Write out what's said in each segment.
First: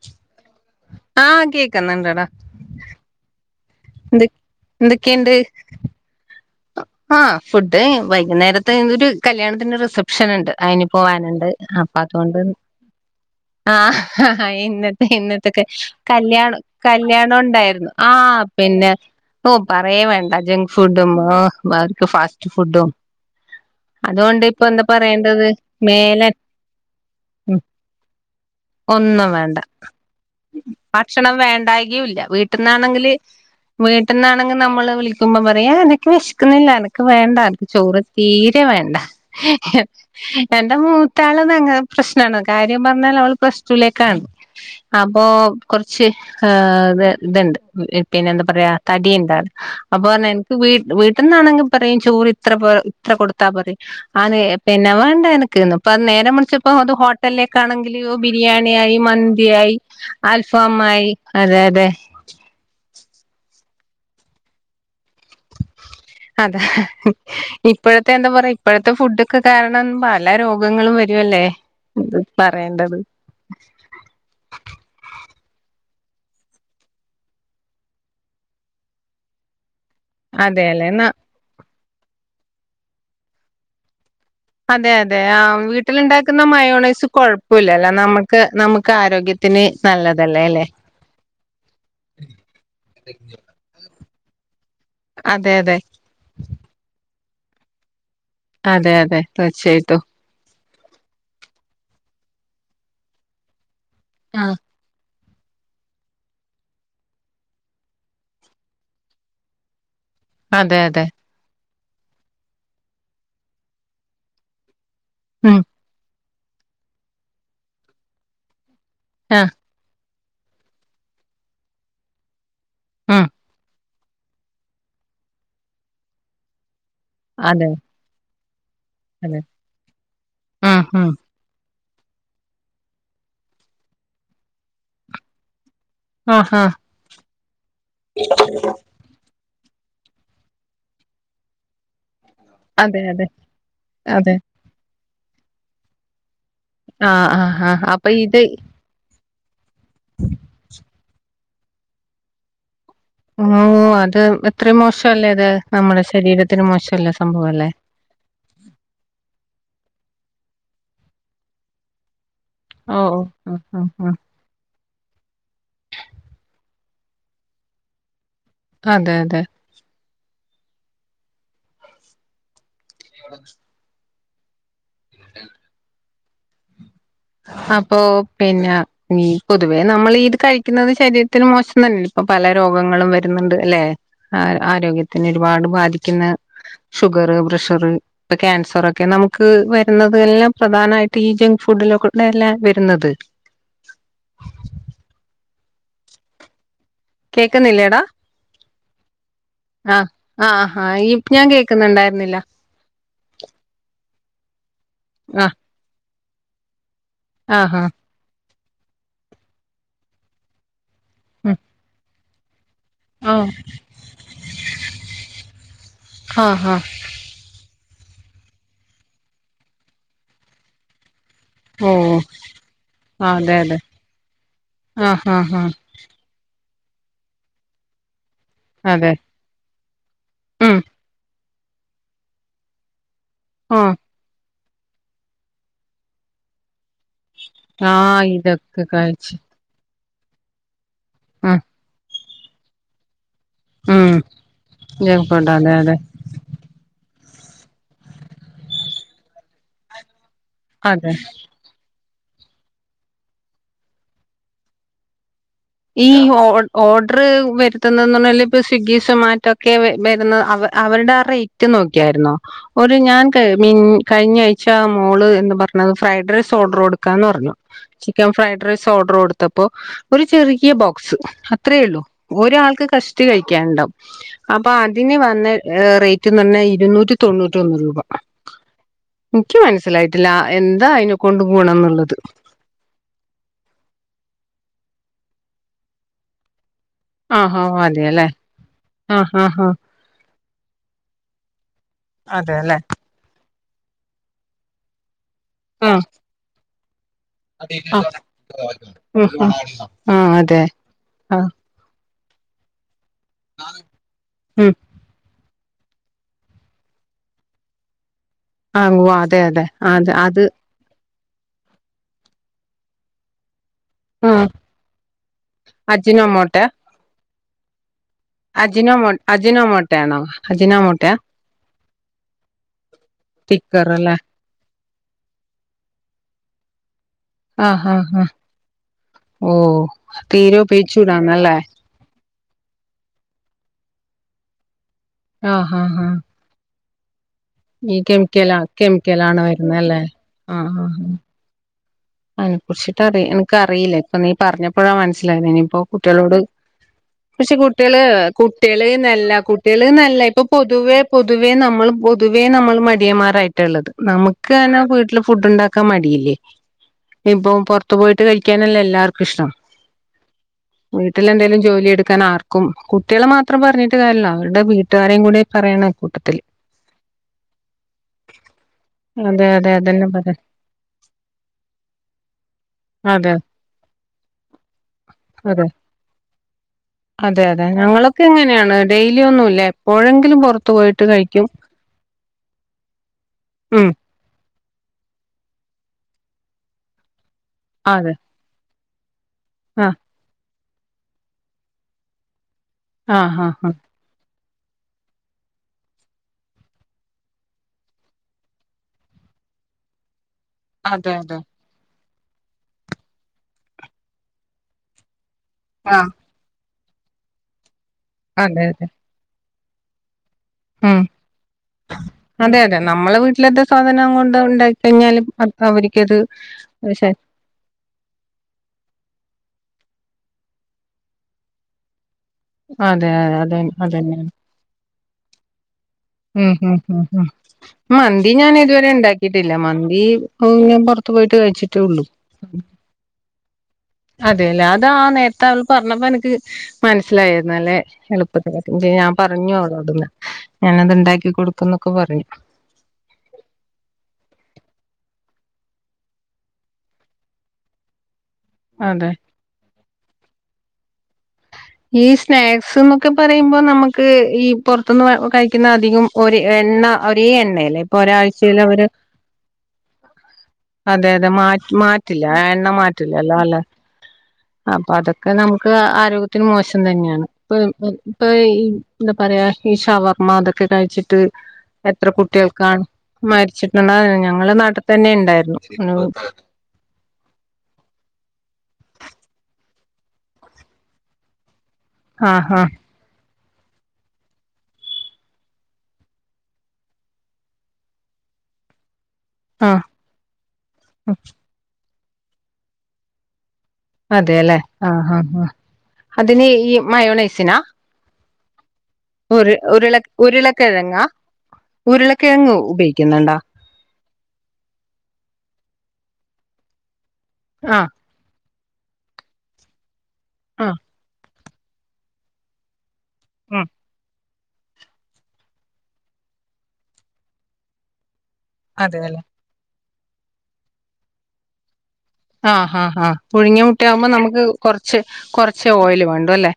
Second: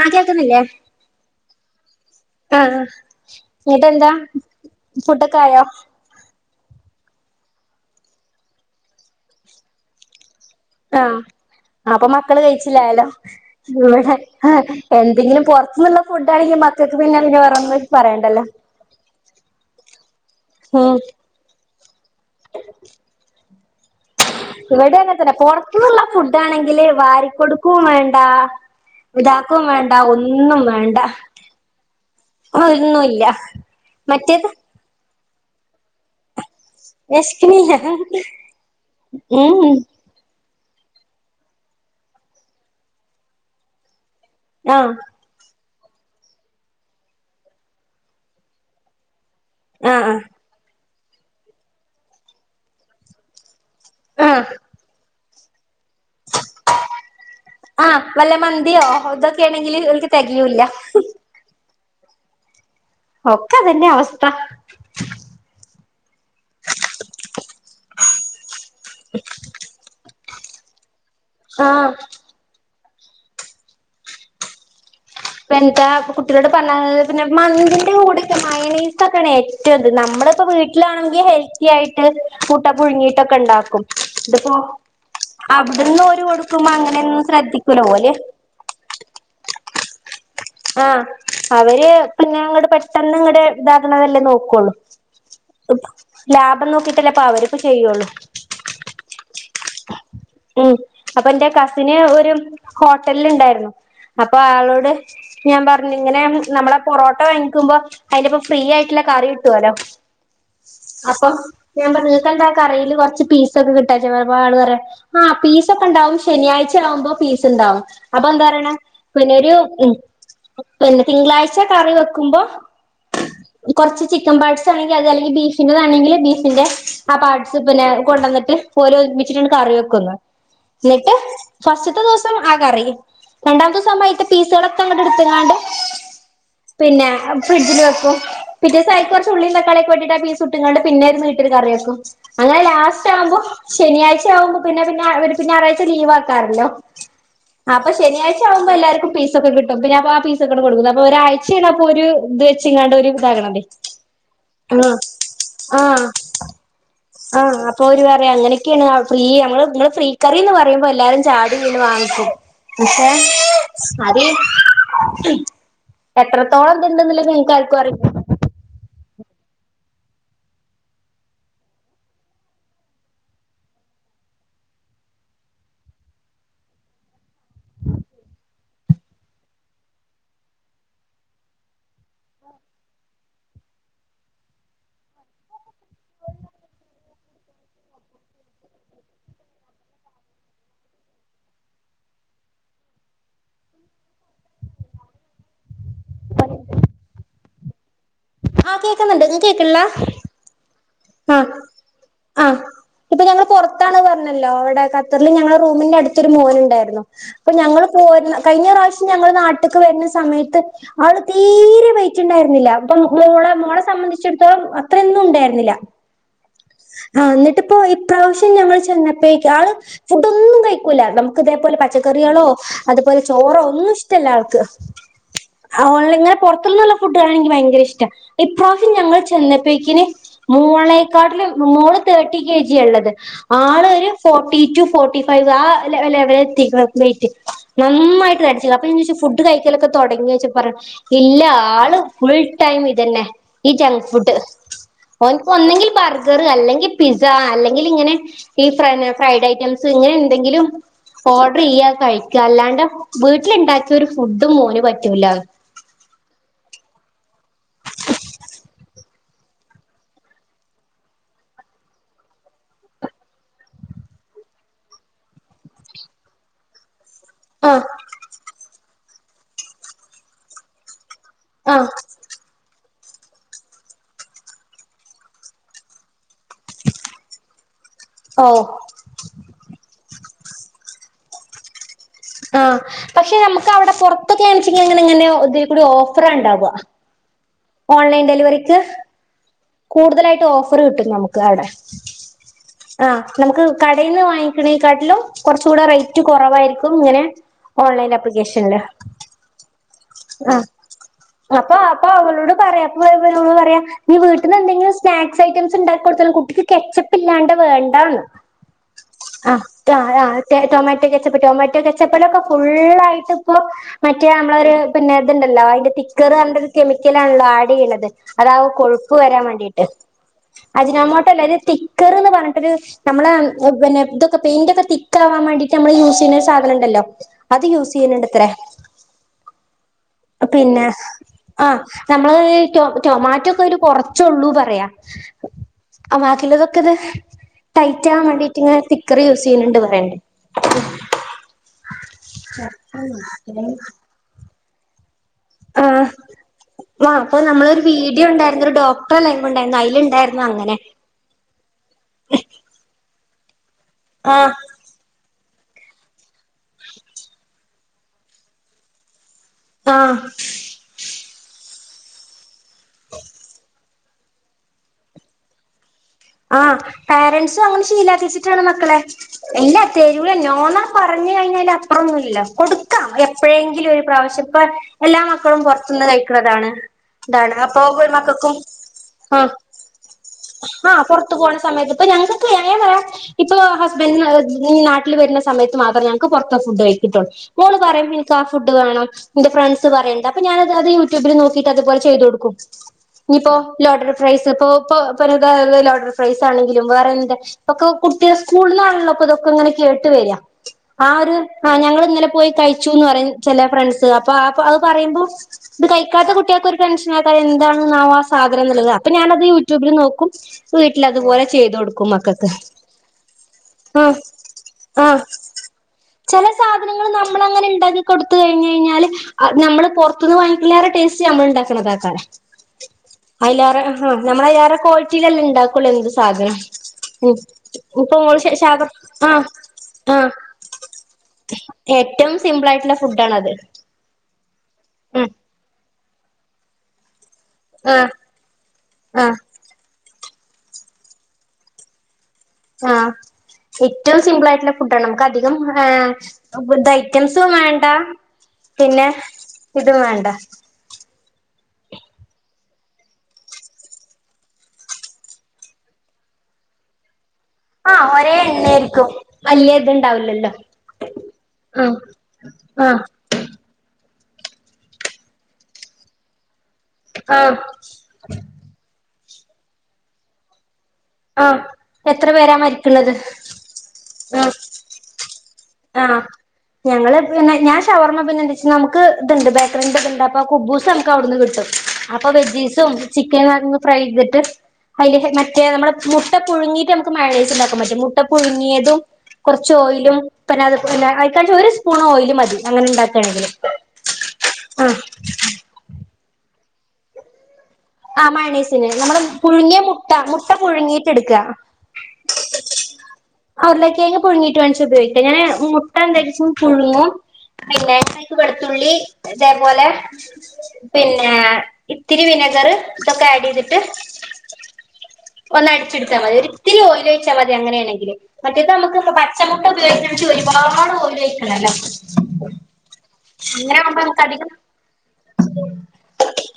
ആഹ് കേക്കുന്നില്ലേ ആഹ് കേക്കുന്നുണ്ടടാ ആഹ് ആഹ് ഇന്നട്ടെന്താ എന്ത് എന്തൊക്കെയുണ്ട് ഫുഡൊക്കായോ? ആഹ് ഫുഡ് വൈകുന്നേരത്ത് ഒരു കല്യാണത്തിന്റെ റിസപ് ഷന്ണ്ട്. അയിന് ആഹ് പോവാന്ണ്ട് അപ്പ അപ്പൊ അതുകൊണ്ട് മക്കള് കഴിച്ചില്ലാലോ ആഹ് ഇവിടെ ഹ ആഹ് ഇന്നത്തെ എന്തെങ്കിലും ഇന്നത്ത്ക്കെ പുറത്തുന്നുള്ള ഫുഡാണെങ്കി കല്യാണം മക്കൾക്ക് പിന്നെ പിന്നെ വേറൊന്നും കല്യാണൊണ്ടായിരുന്നു പറയണ്ടല്ലോ ആഹ് പിന്നെ ഓഹ് പറയേ വേണ്ട ജങ്ക് ഉം ഫുഡ്ഡും മ് ഓഹ് അവർക്ക് ഫാസ്റ്റ് ഫുഡ്ഡും അതോണ്ട് ഇവടി അങ്ങൻതന്നെ പൊറത്തുന്നുള്ള ഫുഡാണെങ്കില് ഉം, വാരിക്കൊടുക്കും വേണ്ട. ഇതാക്കും വേണ്ട ഒന്നും വേണ്ട. ഭക്ഷണം ഒന്നുല്ല മറ്റേത് വീട്ട്ന്നാണെങ്കി നമ്മള് വിളി ക്കുമ്പം പറയാ എനക്ക് വിശിക്കുന്നില്ല എനക്ക് വേണ്ട എനിക്ക് വെശ്ക്ക്ണില്ല ചോറ് തീരെ വേണ്ട. ഉം എന്റെ മൂത്താള് ഭയങ്കര പ്രശ്നാണ് കാര്യം പറഞ്ഞാൽ അവൾ പ്ലസ് ടു ലേക്കാണ്. ആഹ് അപ്പോ കൊർച്ച് ഏഹ് ഇത്ണ്ട് പിന്നെ എന്താ പറയാ തടിയുണ്ടാള് അപ്പോ ആഹ് ആഹ് പർഞ് എൻ ക്ക് വീ വീട്ടിന്നാണെങ്കി പറയും ചോറ് ഇത്ര പേ ഇത്ര കൊടുത്താ പറയും ആന് ആഹ് പിന്നെ വേണ്ട എനക്ക്ന്നും. അപ്പ നേരേ മറിച്ച്പ്പോ അത് ഹോട്ടലിലേക്കാണെങ്കിൽ ആഹ് വല്ല മന്തിയോ ബിരിയാണിയായി ഇതൊക്കെ മന്തിയായി ആണെങ്കില് ഓൽക്ക് തെകയൂല്ല അൽഫാമായി അതെ അതെ. ഒക്ക അതന്നെ അവസ്ഥ. അതെ ഹ് ഹ് ഇപ്പഴത്തെ എന്താ പറയാ ഇപ്പഴത്തെ ഫുഡൊക്കെ കാരണം പല രോഗങ്ങളും വരുവല്ലേ. ആഹ് എന്താ പറയണ്ടത്. പ്പന്താ കുട്ടികളോട് പറഞ്ഞ ഹ് പിന്നെ മന്തിന്റെ കൂടെക്കെ മയണയ്സ്ക്കണെ. റ്റണ്ട് നമ്മള്പ്പോ അതെല്ലേ ന വീട്ടിലാണെങ്കി ഹെൽത്തിയായിട്ട് മുട്ട പുഴുങ്ങിയിട്ടൊക്കണ്ടാക്കും. അതെ അതെ ആഹ് വീട്ടിൽ ഓര് ഉണ്ടാക്കുന്ന കൊടുക്കുമ്പോ മയോണൈസ് അങ്ങനെയൊന്നും ശ്രദ്ധിക്കൂല കൊഴപ്പില്ലല്ലോ ഓല് നമുക്ക്. നമുക്ക് ആരോഗ്യത്തിന് നല്ലതല്ലേ അല്ലെ. ആഹ് അവര് പിന്നെ അങ്ങട് പെട്ടന്ന് ഇങ്ങട് ഇതാക്ക്ണതല്ലേ നോക്കൊള്ളു. അതെ അതെ ലാഭം നോക്കിട്ടല്ലേ അപ്പ അവര് പ്പം ചെയ്യൊള്ളൂ. അതെ അതെ തീർച്ചയായിട്ടും. ഉംഹ്. അപ്പൊ ഇന്റെ കസിന് ഒരു ഹോട്ടലിൽ ഇണ്ടായിരുന്നു. അപ്പൊ ആ ആളോട് ഞാൻ പർഞ്ഞ് ഇങ്ങനെ നമ്മളെ പൊറോട്ട വേങ്ങിക്കുമ്പോ. അയിന്റപ്പം ഫ്രീ ആയിട്ട്ല്ലെ കറി കിട്ട്വോല്ലോ. അതെ അതെ അപ്പൊ ഞാൻ പർഞ്ഞു നിങ്ങക്കെന്താ ആ കറീൽ കൊറ്ച്ച് പീസ് ഒക്കെ കിട്ടാ ചപം ആള് പറയ. ആഹ് ഉം പീസൊക്കെ ണ്ടാവും. ശനിയാഴ്ച ആവുമ്പോ പീസ് ണ്ടാവും. അപ്പൊ എന്താ പറയണ്. ആ പിന്നൊരു ഉംഹ് പിന്നെ തിങ്കളാഴ്ച കറി വെക്കുമ്പോ, ഉം കൊറ്ച്ച് ചിക്കൻ പാട്സ് ആണെങ്കി അത് അല്ലെങ്കി ബീഫിന്റെതാണെങ്കിൽ ബീഫിന്റെ ആ പാട്സ് അതെ പിന്നെ കൊണ്ടന്നിട്ട്. ഓല് അതെ ഒരുമിച്ചിട്ടണ്ട് കറി വെക്കും ന്ന്. ഉം ഉം ഇന്നെട്ട് ഫസ്റ്റ്ത്തെ ദിവസം ആ കറി രണ്ടാമത്തെ ദിവസം ആവുമ്പം അയിത്തെ പീസുകളൊക്കെ ഇങ്ങട്ട്ട്ത്ത്ക്കാണ്ട്. ആഹാ പിന്നെ ഫ്രിഡ്ജിൽ വെക്കും. പിറ്റേസം അയ്ക്ക് കൊറ്ച്ച് ഉള്ളീ തക്കാളിം ഒക്കട്ടിട്ട് ആ പീസുട്ട്ക്കാണ്ട് പിന്നെ ഒരു നീട്ടൽ കറിയാക്കും. അങ്ങനെ അതെ ലാസ്റ്റ് അതെ ആവുമ്പോ ശനിയാഴ്ച അതെ ആവുമ്പോ പിന്നെ പിന്നെ അവര് പിന്നെ ഞായറാഴ്ച ലീവാക്കാരല്ലോ. ആ ആ ആ അപ്പൊ ശനിയാഴ്ച ഇത് ആവുമ്പോ എല്ലാർക്കും പീ. സൊക്കെ കിട്ടും. പിന്ന അപ്പൊ ആ പീസ് ഒക്കെണ്ട് കൊടുക്കുംന്ന്. അപ്പൊ ഒരാഴ്ചേണ് അപ്പോ ഒരു ഇത് വെച്ച്ങ്ങാണ്ട് ഓര് ഓഹ് അത് എത്രയും മോശല്ലേ അത് നമ്മുടെ ആഹ് ശരീരത്തിന് മോശം. ആഹ് അത് ഓര് പറയ അങ്ങനൊക്കെയാണ് ഫ്രീ നമ്മള് നിങ്ങൾ ഫ്രീ കറി എന്ന് പറയുമ്പോ എല്ലാരും ചാടീ വീണ് വാങ്ങിക്കും. ഓ പക്ഷെ ഓ ആഹ് ആഹ് ആഹ് അതീ എത്രത്തോളം ത്ണ്ട്ന്ന്ള്ളത് നിക്കാർക്കും അറിയി അതെ അതെ. [inaudible] അതാണ്. അപ്പൊ പിന്നെ. മ് പൊതുവേ നമ്മളീത് കഴിക്കുന്നത് ശരീരത്തിന് മോശം തന്നെ ഇപ്പൊ പല രോഗങ്ങളും വരുന്നുണ്ട് അല്ലേ ആ ആരോഗ്യത്തിന് ഒരുപാട് ബാധിക്കുന്ന ഷുഗറ് പ്രഷറ്. ഇപ്പൊ ക്യാൻസറൊക്കെ നമുക്ക് വരുന്നത് എല്ലാം പ്രധാനമായിട്ട് ഈ ജങ്ക് ഫുഡിലൊ ന്നല്ലേ വരുന്നത്. കേൾക്കുന്നില്ലേടാ. ആഹ് കേക്കുന്നുണ്ട് നിങ്ങക്ക് കേൾക്ക്ണില്ല. ആഹ് ഹാ ഈ ഞാൻ കേൾക്കുന്നുണ്ടായിരുന്നില്ല. ആഹ് ഇപ്പൊ ഞങ്ങൾ പൊറത്താണ് പറഞ്ഞല്ലോ. അവിടെ ഖത്തർല് ആഹ് ഞങ്ങളുടെ റൂമിന്റെ അടുത്തൊരു മോന്ണ്ടായിരുന്നു. അപ്പൊ ആഹ് ഞങ്ങള് പോരുന്ന കഴിഞ്ഞ പ്രാവശ്യം ഞങ്ങൾ നാട്ടിക്ക് വരുന്ന സമയത്ത്. ആള് ആഹ് ഉം തീരെ വെറ്റ്ണ്ടായിരുന്നില്ല. അപ്പം മോളെ മോള സംബന്ധിച്ചിടത്തോളം അത്രൊന്നും ഉണ്ടായിരുന്നില്ല. ആഹ് ഹാ. ആഹ് ന്നിട്ടിപ്പോ ഇപ്രാവശ്യം ഞങ്ങൾ ചെന്നപ്പേഴേക്ക് ആള് ഫുഡൊന്നും കഴിക്കൂല. ക്ക്‌ ഇതേപോലെ ഓ പച്ചക്കറികളോ അതുപോലെ അതെ ചോറോ അതെ ഒന്നും ഇഷ്ടല്ല അവ്ക്ക്. ആഹ് ഹാ ഹാ. ഓനന്നെ. പുറത്തു നിന്നുള്ള ഫുഡ് എൻക്ക് ഭയങ്കര ഇഷ്ട. ഇപ്രാവശ്യം അതെ ഞങ്ങൾ ചെന്നപ്പക്കിന് മോളെ. ഉം മോളെ കാട്ടിലും മോള് തേർട്ടി കെ ജി യാ ള്ളത്. ആഹ് ഫോർട്ടി റ്റു. Forty five. ആ ലെവലെത്തിക്ണ്. വെയ്റ്റ് ആഹ് നന്നായിട്ട് തടിച്ചിരിക്കണ്. ഇതൊക്കെ അപ്പൊ ഞാൻ ചോയിച്ച് കഴിച്ച് ഫുഡ് കഴിക്കലൊക്കെ തൊടങ്ങിച്ചാ പറ ഇല്ല ഉം ആള് ഫുൾ ടൈം ഇതന്നെ. ഈ ജങ്ക് ഉം ഫുഡ് ഓൻക്ക് ജോബ്കാർഡ് അതെ ഒന്നെങ്കിൽ.. അതെ ബർഗർ അല്ലെങ്കി. പിസ്സ അല്ലെങ്കിൽ ഇങ്ങനെ ഈ ഫ്രൈഡ് ഐറ്റംസ്. ഇങ്ങനെന്തെങ്കിലും അതെ. ഫ്രീയാ കഴിക അല്ലാണ്ട വീട്ടിലുണ്ടാക്കിയ ഒരു ഫുഡും മോനും പറ്റൂലാന്ന്. ഈ ഓർഡ ഓഡ് ർ വരുത്തുന്നെന്ന് പറഞ്ഞല് ഇപ്പ സ്വിഗ്ഗി സോമറ്റോ ക്കെ വരുന്നെ അവ അവരുടെ ആ റൈറ്റ് നോക്കിയാരുന്നോ. ഒരു ഞാൻ കഴി മിൻ കഴിഞ്ഞ ആഴ്ച മോള് എന്ന് പറഞ്ഞത് ഫ്രൈഡ് റൈസ് ഓർഡർ കൊടു ക്കാന്ന് പറഞ്ഞു. ആഹ് ചിക്കൻ ഫ്രൈഡ് റൈസ് ഓർഡർ കൊടുത്തപ്പോ. ഒരു ചെറിയ ബോക്സ്. ആഹ് അത്രേയൊള്ളൂ. ഒരാൾക്ക് കഷ്ട്ടി കെയിക്കൻണ്ടവും അപ്പൊ അതിന് വന്നെ റേ റ്റ്ന്നാർഞ്ഞാ ഇരുന്നൂറ്റി തൊണ്ണൂറ്റൊന്ന് രൂപ. ഓ എനിക്ക്‌ മൻസ്സിലായിട്ടില്ല. എന്താ അയിനെ കൊണ്ടു ഗുണംന്ന്ള്ളത്. ആഹ് പക്ഷെ അമ്മക്ക് അവടെ പൊറത്ത് ക്കെ ൺച്ചെങ്കി അങ്ങനങ്ങനെ ഇതി കൂടെ ഓഫറണ്ടാവ. ആഹ് ഹ അതെയെല്ലേ ആഹ് ഹാ ഹാ കൂടുതലായിട്ട് ഓഫർ കിട്ടും നമുക്ക് അവടെ. അതെല്ലേ ആഹ് നമുക്ക് കടയിന്ന് വാങ്ങിക്കണേക്കാട്ടിലും കുറച്ചുടെ ആഹ് റേറ്റ് കുറവായിരിക്കും ഇങ്ങനെ ഓൺലൈൻ ആപ്ലിക്കേഷനില് ആഹ്. ഉം ആഹ് ആഹ് അപ്പൊ അപ്പൊ അവരോട് പറയാ. അപ്പൊ അവരോട് പറയാ നീ വീട്ടിൽന്ന് ഉം എന്തെങ്കിലും.. സ്നാക്സ് ഐറ്റംസ് ണ്ടാക് കൊടുത്താലും. കുട്ടിക്ക് കെച്ചപ്പില്ലാണ്ട് വേണ്ടാണ്.. ആഹ് ഉവ്വ് അതെ ആഹ്. അതെ അത് ഇതാരാ അത് ആൾട്ടെ. ട്ടൊമെറ്റ്.. റ്റൊ കെച്ചപ്പ്. ടൊമാറ്റോ. കെച്ചപ്പലൊക്കെ. ഫുള്ളായിട്ട്പ്പൊ. മറ്റേ ആഹ് അമ്മളൊരു.. ത്ണ്ടല്ലോ അയിന്റെ. തിക്കറ് അജിനോമോട്ട അർണിട്ടൊരു. കെമിക്കല ആൺല്ലോ. ആഡ്യ്യണത്.. അതാവോ അജിനോമോ കൊഴുപ്പ് വരാവേണ്ടിട്ട്. അജിനോമോട്ടയാണോ അജിനോമോട്ടയാ അജിനമൊട്ടല്ല. അയിനൊരു തിക്കർന്ന്. പറഞ്ഞിട്ടൊരു നമ്മളെ. ഉം ടിക്കർ പിന്നെ അല്ലേ തൊക്കെ പെയിന്റ് ഒക്കെ തിക്കാവാൻ മണ്ടിട്ട്. നമ്മള് യൂസ്യിണ. സാധനണ്ടല്ലോ.. ആഹ്. ആഹ് ആഹ്. ഓഹ് തീരോ പിന്നെ പേച്ചൂടാന്നല്ലേ.. ആഹ് നമ്മള് ട്ടോ ടൊമാറ്റോകൊരു. കൊറച്ചള്ളൂ പറയാ.. ആഹ് വാക്കിള്ളതൊകെത്.. ഈ കെമിക്കല. കെമിക്കലണ് വരുന്നെ അല്ലേ. പറയണ്ട് ആഹ് ആഹ്.. അയിനെ കുറിച്ചിട്ട് അറി എനക്ക് അറിയില. ഇപ്പ നീ പറഞ്ഞപ്പഴാ മനസ്സിലായത്. ഇനിയിപ്പോ ആഹ് കുട്ട്യോളോട് ആ അപ്പൊ പഷേ നമ്മളൊരു കുട്ട്യോള് വീഡിയോ ഉണ്ടായിരുന്നു ഒരു കുട്ട്യോള്. ഡോക്ടറെ നല്ല ലൈവ് ഉണ്ടായിരുന്നു കുട്ട്യോള് നല്ല ഇപ്പൊ അതിലുണ്ടായിരുന്നു അങ്ങനെ പൊതുവെ.. പൊതുവേ നമ്മൾ പൊതുവേ നമ്മൾ. മടിയന്മാരായിട്ടള്ളത്. ആഹ് നമുക്കന്നെ വീട്ടിൽ ഫുഡ്ണ്ടാക്കാ മടിയില്ലേ.. ഇപ്പം പൊറത്തു പോയിട്ട് കഴിക്കാനല്ലേ. എല്ലാർക്കും ഇഷ്ടം.. ആഹ് വീട്ടിലന്തെങ്കലും ജോലി എടുക്കാൻ. ആർക്കും കുട്ട്യോളെ മാത്രം പറഞ്ഞിട്ട്. കാര്ല്ല. അവരുടെ വീട്ടുകാരെ കൂടി.. പറയണക്കൂട്ട്.. ആഹ് പേരൻറ്സും അങ്ങനെ ശീലാക്കിച്ചിട്ടാണ്. മക്കളെ അതെ അതെ ഇല്ല അതന്നെ തെരൂല. പറയാ നോ ന്ന്.. പറഞ്ഞ്ഴിഞ്ഞാൽ അയിൽ അപ്പറൊന്നുംല്ല കൊടു ക്ക. അതെ എപ്പോഴെങ്കിലും ഒരു പ്രാവശ്യം. ഇപ്പൊ എല്ലാ മക്കളും അതെ പൊറത്തുന്ന് കഴി ക് ണതാണ്.. അതെ അതെ ഞങ്ങളൊക്കെ. എങ്ങനെയാണ് ഡെയിലി ആഹ് ഒന്നുല്ല. എപ്പോഴെങ്കിലും പൊറത്ത് ആഹ് പൊറത്ത് പോണ സമയത്ത്. ഇപ്പൊ ഞങ്ങക്ക്കെങ്ങനെ പറയാം ഇപ്പൊ ഉം ഹസ്ബൻഡ ഈ നാട്ടിൽ വര്ന്ന സമയത്ത്. മാത്രമേ ഞങ്ങൾക്ക് പൊറത്ത ഫുഡ് വെക്കിട്ടൊള്ളൂ. മോള് അതെ പറയുമെനിക്ക്. ആ ഫുഡ് വേണം... എന്റെ ഫ്രണ്ട്സ് ആഹ് പറയണ്ട്. അപ്പൊ ഞാനത് യൂട്യൂബിൽ നോക്കിട്ട്. അതുപലെ ചെയ്തു കൊടുക്കും. ആഹ് ഞ്ഞിപ്പോ ആഹ് ആഹ് ലോടട് പ്രൈസ് ഇപ്പോ ഇ പത ലോർഡർ. പ്രൈസ് ആണെങ്കിലും വേറെന്ത ഇപ്പൊകുട്ട്യോ സ്കൂന്നാണല്ലോപ്പൊ. ഇതൊക്കെങ്ങനെ. കേട്ട് വെര അതെ ആരു. അതെ ആഹ് ഞങ്ങൾ ഇന്നലെ പോയി. കഴിച്ചുന്ന്. പറയു. ചെല ഫ്രണ്ട്സൊള്. പ്പ അപ്പൊ അത് പറയുമ്പോ. ഇത് ആഹ് കഴിക്കാത്ത കുട്ട്യോൾക്കൊരു. ടെൻഷൻ ആകാരം എന്താണ് ന്നാവം ആ അതെ അതെ സാധനള്ളത് അപ്പ ഞാനത്.. യൂട്യൂബിൽ നോക്കും ഉം വീട്ടിലതുപോലെ ചെയ്തൊടുക്കും. മക്കക്ക്. അതെ അതെ നമ്മളെ വീട്ടിലത്തെ സാധനം ആഹ് കൊണ്ട് ഉണ്ടാക്കി ആഹ് കഴിഞ്ഞാലും അത് അവർക്കത് ചെല സാധനങ്ങള് പക്ഷെ നമ്മ നമ്മളങ്ങനെ ഇണ്ടാക്കി കൊടുത്ത് കഴിഞ്ഞ് കഴിഞ്ഞാല് നമ്മള് പൊറത്ത്ന്ന് വാങ്ങിക്കിണിലേറെ ടേസ്റ്റ് ഞമ്മള്ണ്ടാക്ക്‌ണതാക്കാരം അതെ അതെ അയ്ലേറെ അതെ ആഹ് അതന്നെയാണ് നമ്മള് അയിലേറെ ക്വാളിറ്റിയിലല്ലേ ണ്ടാക്കൊള്ളൂ എന്ത് ഉം സാധനം ഉം ഉം ഉം ഇപ്പൊ മന്തി മോള് ശ ഞാൻ ഇതുവരെ ശാവർ ആ ഇണ്ടാക്കീട്ടില്ല. മന്തീ ആ [unintelligible] ഏറ്റവും സിംപിൾ ആയിട്ട്ള്ള ഫുഡാണത് അതെലേ അതാ ആ ഉം നേരത്ത് അവള് പറഞ്ഞപ്പോ എനക്ക് മനസ്സിലായി ഇന്നലെ ആ എളുപ്പത്തി [unintelligible] ഞാ ആ പറഞ്ഞു അവളോട്‌ ഇന്ന് ഞാനത് ഇണ്ടാക്കി കൊടുക്കും ന്നൊക്കെ പറഞ്ഞു ആഹ് ഏറ്റവും സിമ്പിൾ ആയിട്ടുള്ള ഫുഡാണ് നമുക്ക് അധികം ഹാ ഫുഡ് ഐറ്റംസും വേണ്ട, പിന്നെ അതെ ഇതും വേണ്ട ഈ സ്നാക്സ് ന്നൊക്കെ പറയുമ്പൊ നമുക്ക് ഈ പൊറത്ത്ന്ന് കഴിക്കുന്ന അധികം ഒരെ എണ്ണ ഒരേ എണ്ണല്ലേ ആഹ് ഒരേ എണ്ണേയിരിക്കും. വല്യേ ഇത്ണ്ടാവ്ലല്ലോ അതെ അതെ മാറ്റ് മാറ്റില്ല. ആ എണ്ണ മാറ്റില്ലല്ലോ അല്ലേ അപ്പൊ അതൊക്കെ നമുക്ക് ആരോഗ്യത്തിന് മോശം തന്നെയാണ് ആ [unintelligible] ഇപ്പൊ ഇ ന്താ പറയാ ഈ ഷവർമ്മാ തൊക്കെ കഴിച്ചി ട്ട് ആ എത്ര പേരാ കുട്ടിയേൾക്കാണ് മരിക്കണത് മരിച്ചിക്കണേ ആ ഞങ്ങളെ നാട്ട് ത്തന്നെണ്ടായിരുന്നു ആഹ് ഞങ്ങള് പിന്നെ ഞാ ഷവർമ്മ പിന്നെ എന്തെച്ച നമുക്ക് ഇത്ണ്ട് ബേക്കറിന്റെ ഇത്ണ്ട് അപ്പൊ കുബ്ബൂസ് അ ഒക്കവ്ട്ന്ന് കിട്ടും. അപ്പൊ ആഹ് ആഹ് വെജീസും [unintelligible] ആട്‌ന്ന് ഫ്രൈയ്ത്ട്ട് അയ്ല് മറ്റേ നമ്മടെ മുട്ട പുഴുങ്ങീട്ട് നമ്മ്ക്ക് മയോണൈസ് ഉണ്ടാക്കൻ പറ്റും. മുട്ട പുഴുങ്ങിയതും കൊറച്ച് ആഹ് ഓയിലും പിന്നെത് പോലെ അയ്ക്കാച്ച ഒരു സ്പൂൺ ഓയില് മതി അങ്ങനെണ്ടാക്കാണെങ്കില് അതേലേ ആഹ് ആഹ് ആഹ് അതിന് ഈ മയോണൈസിനാ ആഹ് മയോണൈസ് പിന്നേ നമ്മള് ഉരു പുഴുങ്ങിയ ഉരുള മുട്ട മുട്ട ഉരുളക്കിഴങ്ങാ പുഴുങ്ങീട്ടെട്ക്ക ഉരുളക്കിഴങ്ങ് ഉപയോഗിക്കുന്നുണ്ടോ ആഹ് ഉരുളക്കേങ്ങ് പുഴുങ്ങീട്ട് വേണ്ച്ച ഉപയോഗിക്ക. ഞാനയ്ന് മുട്ട എന്താക്കിച്ചും പുഴുങ്ങും. ആഹ് പിന്നേ വെളുത്തുള്ളി ഇതേപോലെ ആഹ് പിന്നേ ഇത്തിരി വിനഗറ് ഇതൊക്കെ ഉം ആഡെയ്ത്ട്ട് ഒന്ന് അടിച്ചെടുത്താ മതി. ഒരിത്തിരി ഓയില് ഒഴിച്ചാ മതി അങ്ങനെയാണെങ്കില്. മറ്റേത് അമ്മക്ക്പ അതെല്ലെ ച്ച മുട്ട ഉപയോഗിക്കാണ്ച്ച ഒരുപാട് ഓയിലൊയ്ക്കണല്ലോ ഹാ ഹാ ഹാ പുഴുങ്ങിയ മുട്ടയാവുമ്പൊ നമുക്ക് കൊറച്ച് കൊറച്ചെ ഓയില് വേണ്ടു അല്ലേ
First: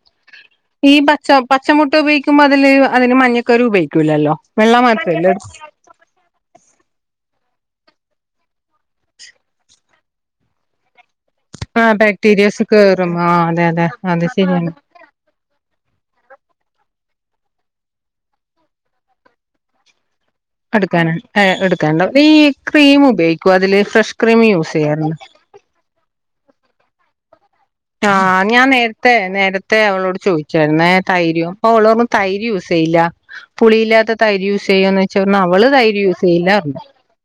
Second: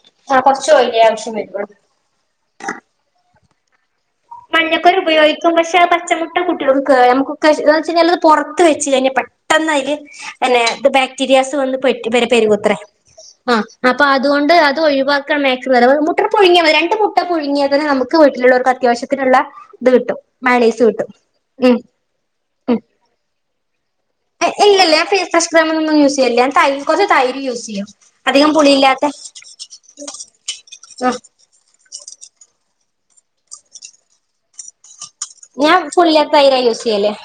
കൊറച്ച് ഈ ഓയിലെ പച്ച ആവശ്യം വരു പച്ചമുട്ട ഉപയോഗിക്കുമ്പൊ അതില് അതിന് മഞ്ഞക്കരു ഉപയോഗിക്കൂലല്ലോ വെള്ള മഞ്ഞക്കുരു മാത്രല്ലേ ഉപയോഗിക്കും. പക്ഷെ അഹ് പച്ചമു ട്ട കുട്ടിയേൾക്ക്‌ കേടാ. ഞമ്മക്കൊക്കെ ഇഷ്, ഏഹ് എന്താന്നെച്ച് കയിഞ്ഞാല് അത് പൊറത്ത് വെച്ച് കയിഞ്ഞാ പെട്ടെന്ന് അയില് പിന്നേ ബാക് ക്ടീരിയാസ് വന്ന് ആ പെറ്റ് പെര ബാക്ടീരിയസ് പെരുകുത്രേ. കേറും ആ അതെ ആഹ് അതെ അപ്പൊ അത് അതുകൊണ്ട് ശരിയാണ് അത് ഒഴിവാ ക്കാ മാക്സിമം. [unintelligible] മുട്ടണ് പുഴുങ്ങിയ മതി. രണ്ട് മുട്ട പുഴ്‌ങ്ങിയാ തന്നെ നമ്മക്ക് വീട്ടിലുള്ളോർക്ക് അത്യാവശ്യം ത്തിനുള്ള ഇത് കിട്ടും എടുക്കാന് ഏഹ് ഉം എട്ക്കാനുണ്ട ഈ ക്രീം ഉപയോഗിക്കോ അതില് ഫ്രഷ് ക്രീം ഇല്ല യൂസ് ഇല്ല ഞാ ഫ്രീ ചെയ്യാറുണ്ട് ഫ്രഷ് ക്രീമൊന്നും യൂസിയ്യലില്ല. ഞാൻ തൈ കൊറച്ച് തൈര് യൂസിയ്യും ആഹ് ഞാൻ നേരത്തെ നേരത്തെ അവളോട് ചോയ്ച്ചായിരുന്നേ ഏഹ് ആഹ് തൈര്യോ പ്പൊ ഓളോർഞ്ഞു തൈര് യൂസെയ്യില്ല. പുളിയില്ലാത്ത തൈര് യൂസിയ്യുംന്ന് ക്ഷേ അവള് ഞാൻ തൈര് യൂസ് പുളിയില്ലാത്ത തൈരാ ചെയ്യില്ലാർഞ്ഞു. യൂസ് ചെയ്യല്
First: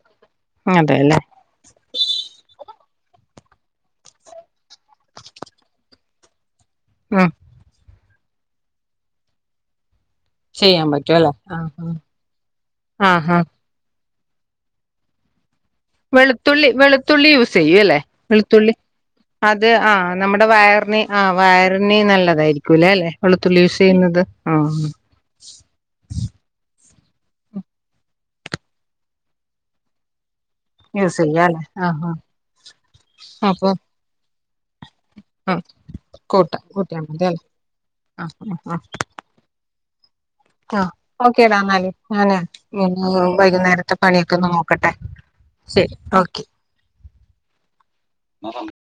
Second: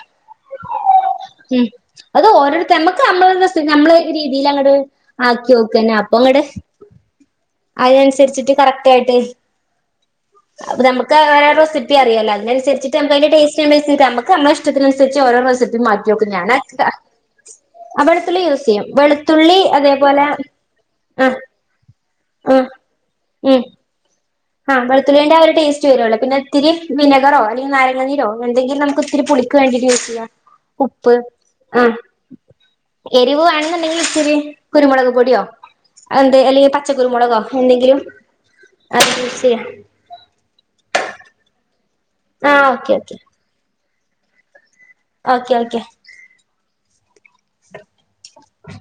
അതെ ല്ലേ ഉം അത് ഓരോരുത്ത നമ്മക്ക് നമ്മൾ [unintelligible] നമ്മളെ രീതീല് അങ്ങട് ആക്കിയോക്കന്നെ. അപ്പങ്ങട് ഉം അതിനൻസരിച്ചിട്ട് കറക്റ്റ് ആയിട്ട് അപ്പ ചെയ്യാൻ നമുക്ക് പറ്റും അല്ലേ അവരോറെ ആ റെസിപ്പി അറിയാല്ലോ അതിനനുരിച്ചിട്ട് ആ യംക്ക് അയ്ന്റെ ആ ടേസ് [unintelligible] അമ്മക്ക്‌ അമ്മളെ ഇഷ്ടത്തിനനുസരിച്ച് ഓരോ റെസി വെളുത്തുള്ളി വെളുത്തുള്ളി യൂസ് ചെയ്യുല്ലേ. ആ യൂസ് വെളുത്തുള്ളി ചെയ്യും വെളുത്തുള്ളി അത് ആഹ് അതേപോലെ നമ്മുടെ വയറിന് ആഹ് വയറിന് ആഹ് നല്ലതായിരിക്കൂല്ലേ അല്ലെ വെളുത്തുള്ളി ഉം യൂസ് ചെയ്യുന്നത് ആ ആഹ് വെ തുള്ളീന്റാ ആ ഒരു ട്ടേസ്റ്റ് വരോലോ പിന്നെ ഇത്തിരി വിനഗറോ അല്ലങ്കി നാരങ്ങ നീരോ ഇണ്ടെങ്കിൽ നമുക്ക് ഇത്തിരി പുളിക്ക് വേണ്ടിയിട്ട് യൂസെയ്യാം ഉപ്പ് യൂസ് ചെയ്യാല്ലേ ആ ആഹ് ആ എരിവ് അപ്പൊ വേണെന്ന്ണ്ടെങ്കി ഇച്ചിരി കുരുമുളക് പൊടിയോ ആ അഎന്ത് കൂട്ടാം അല്ലെങ്കി കൂട്ടിയാ മതി പച്ചക്കുരുമുളകോ അല്ലേ എന്തെങ്കിലും ആ [unintelligible] ചെയ്യ ആഹ് ഓക്കേടാ എന്നാല് ഞാനേ ആ ഓക്കെ ഇനി ഓക്കെ വൈകുന്നേരത്തെ പണിയൊക്കെ ഒന്ന് നോക്കട്ടെ ഓക്കെ ഓക്കെ ശരി ഓക്കെ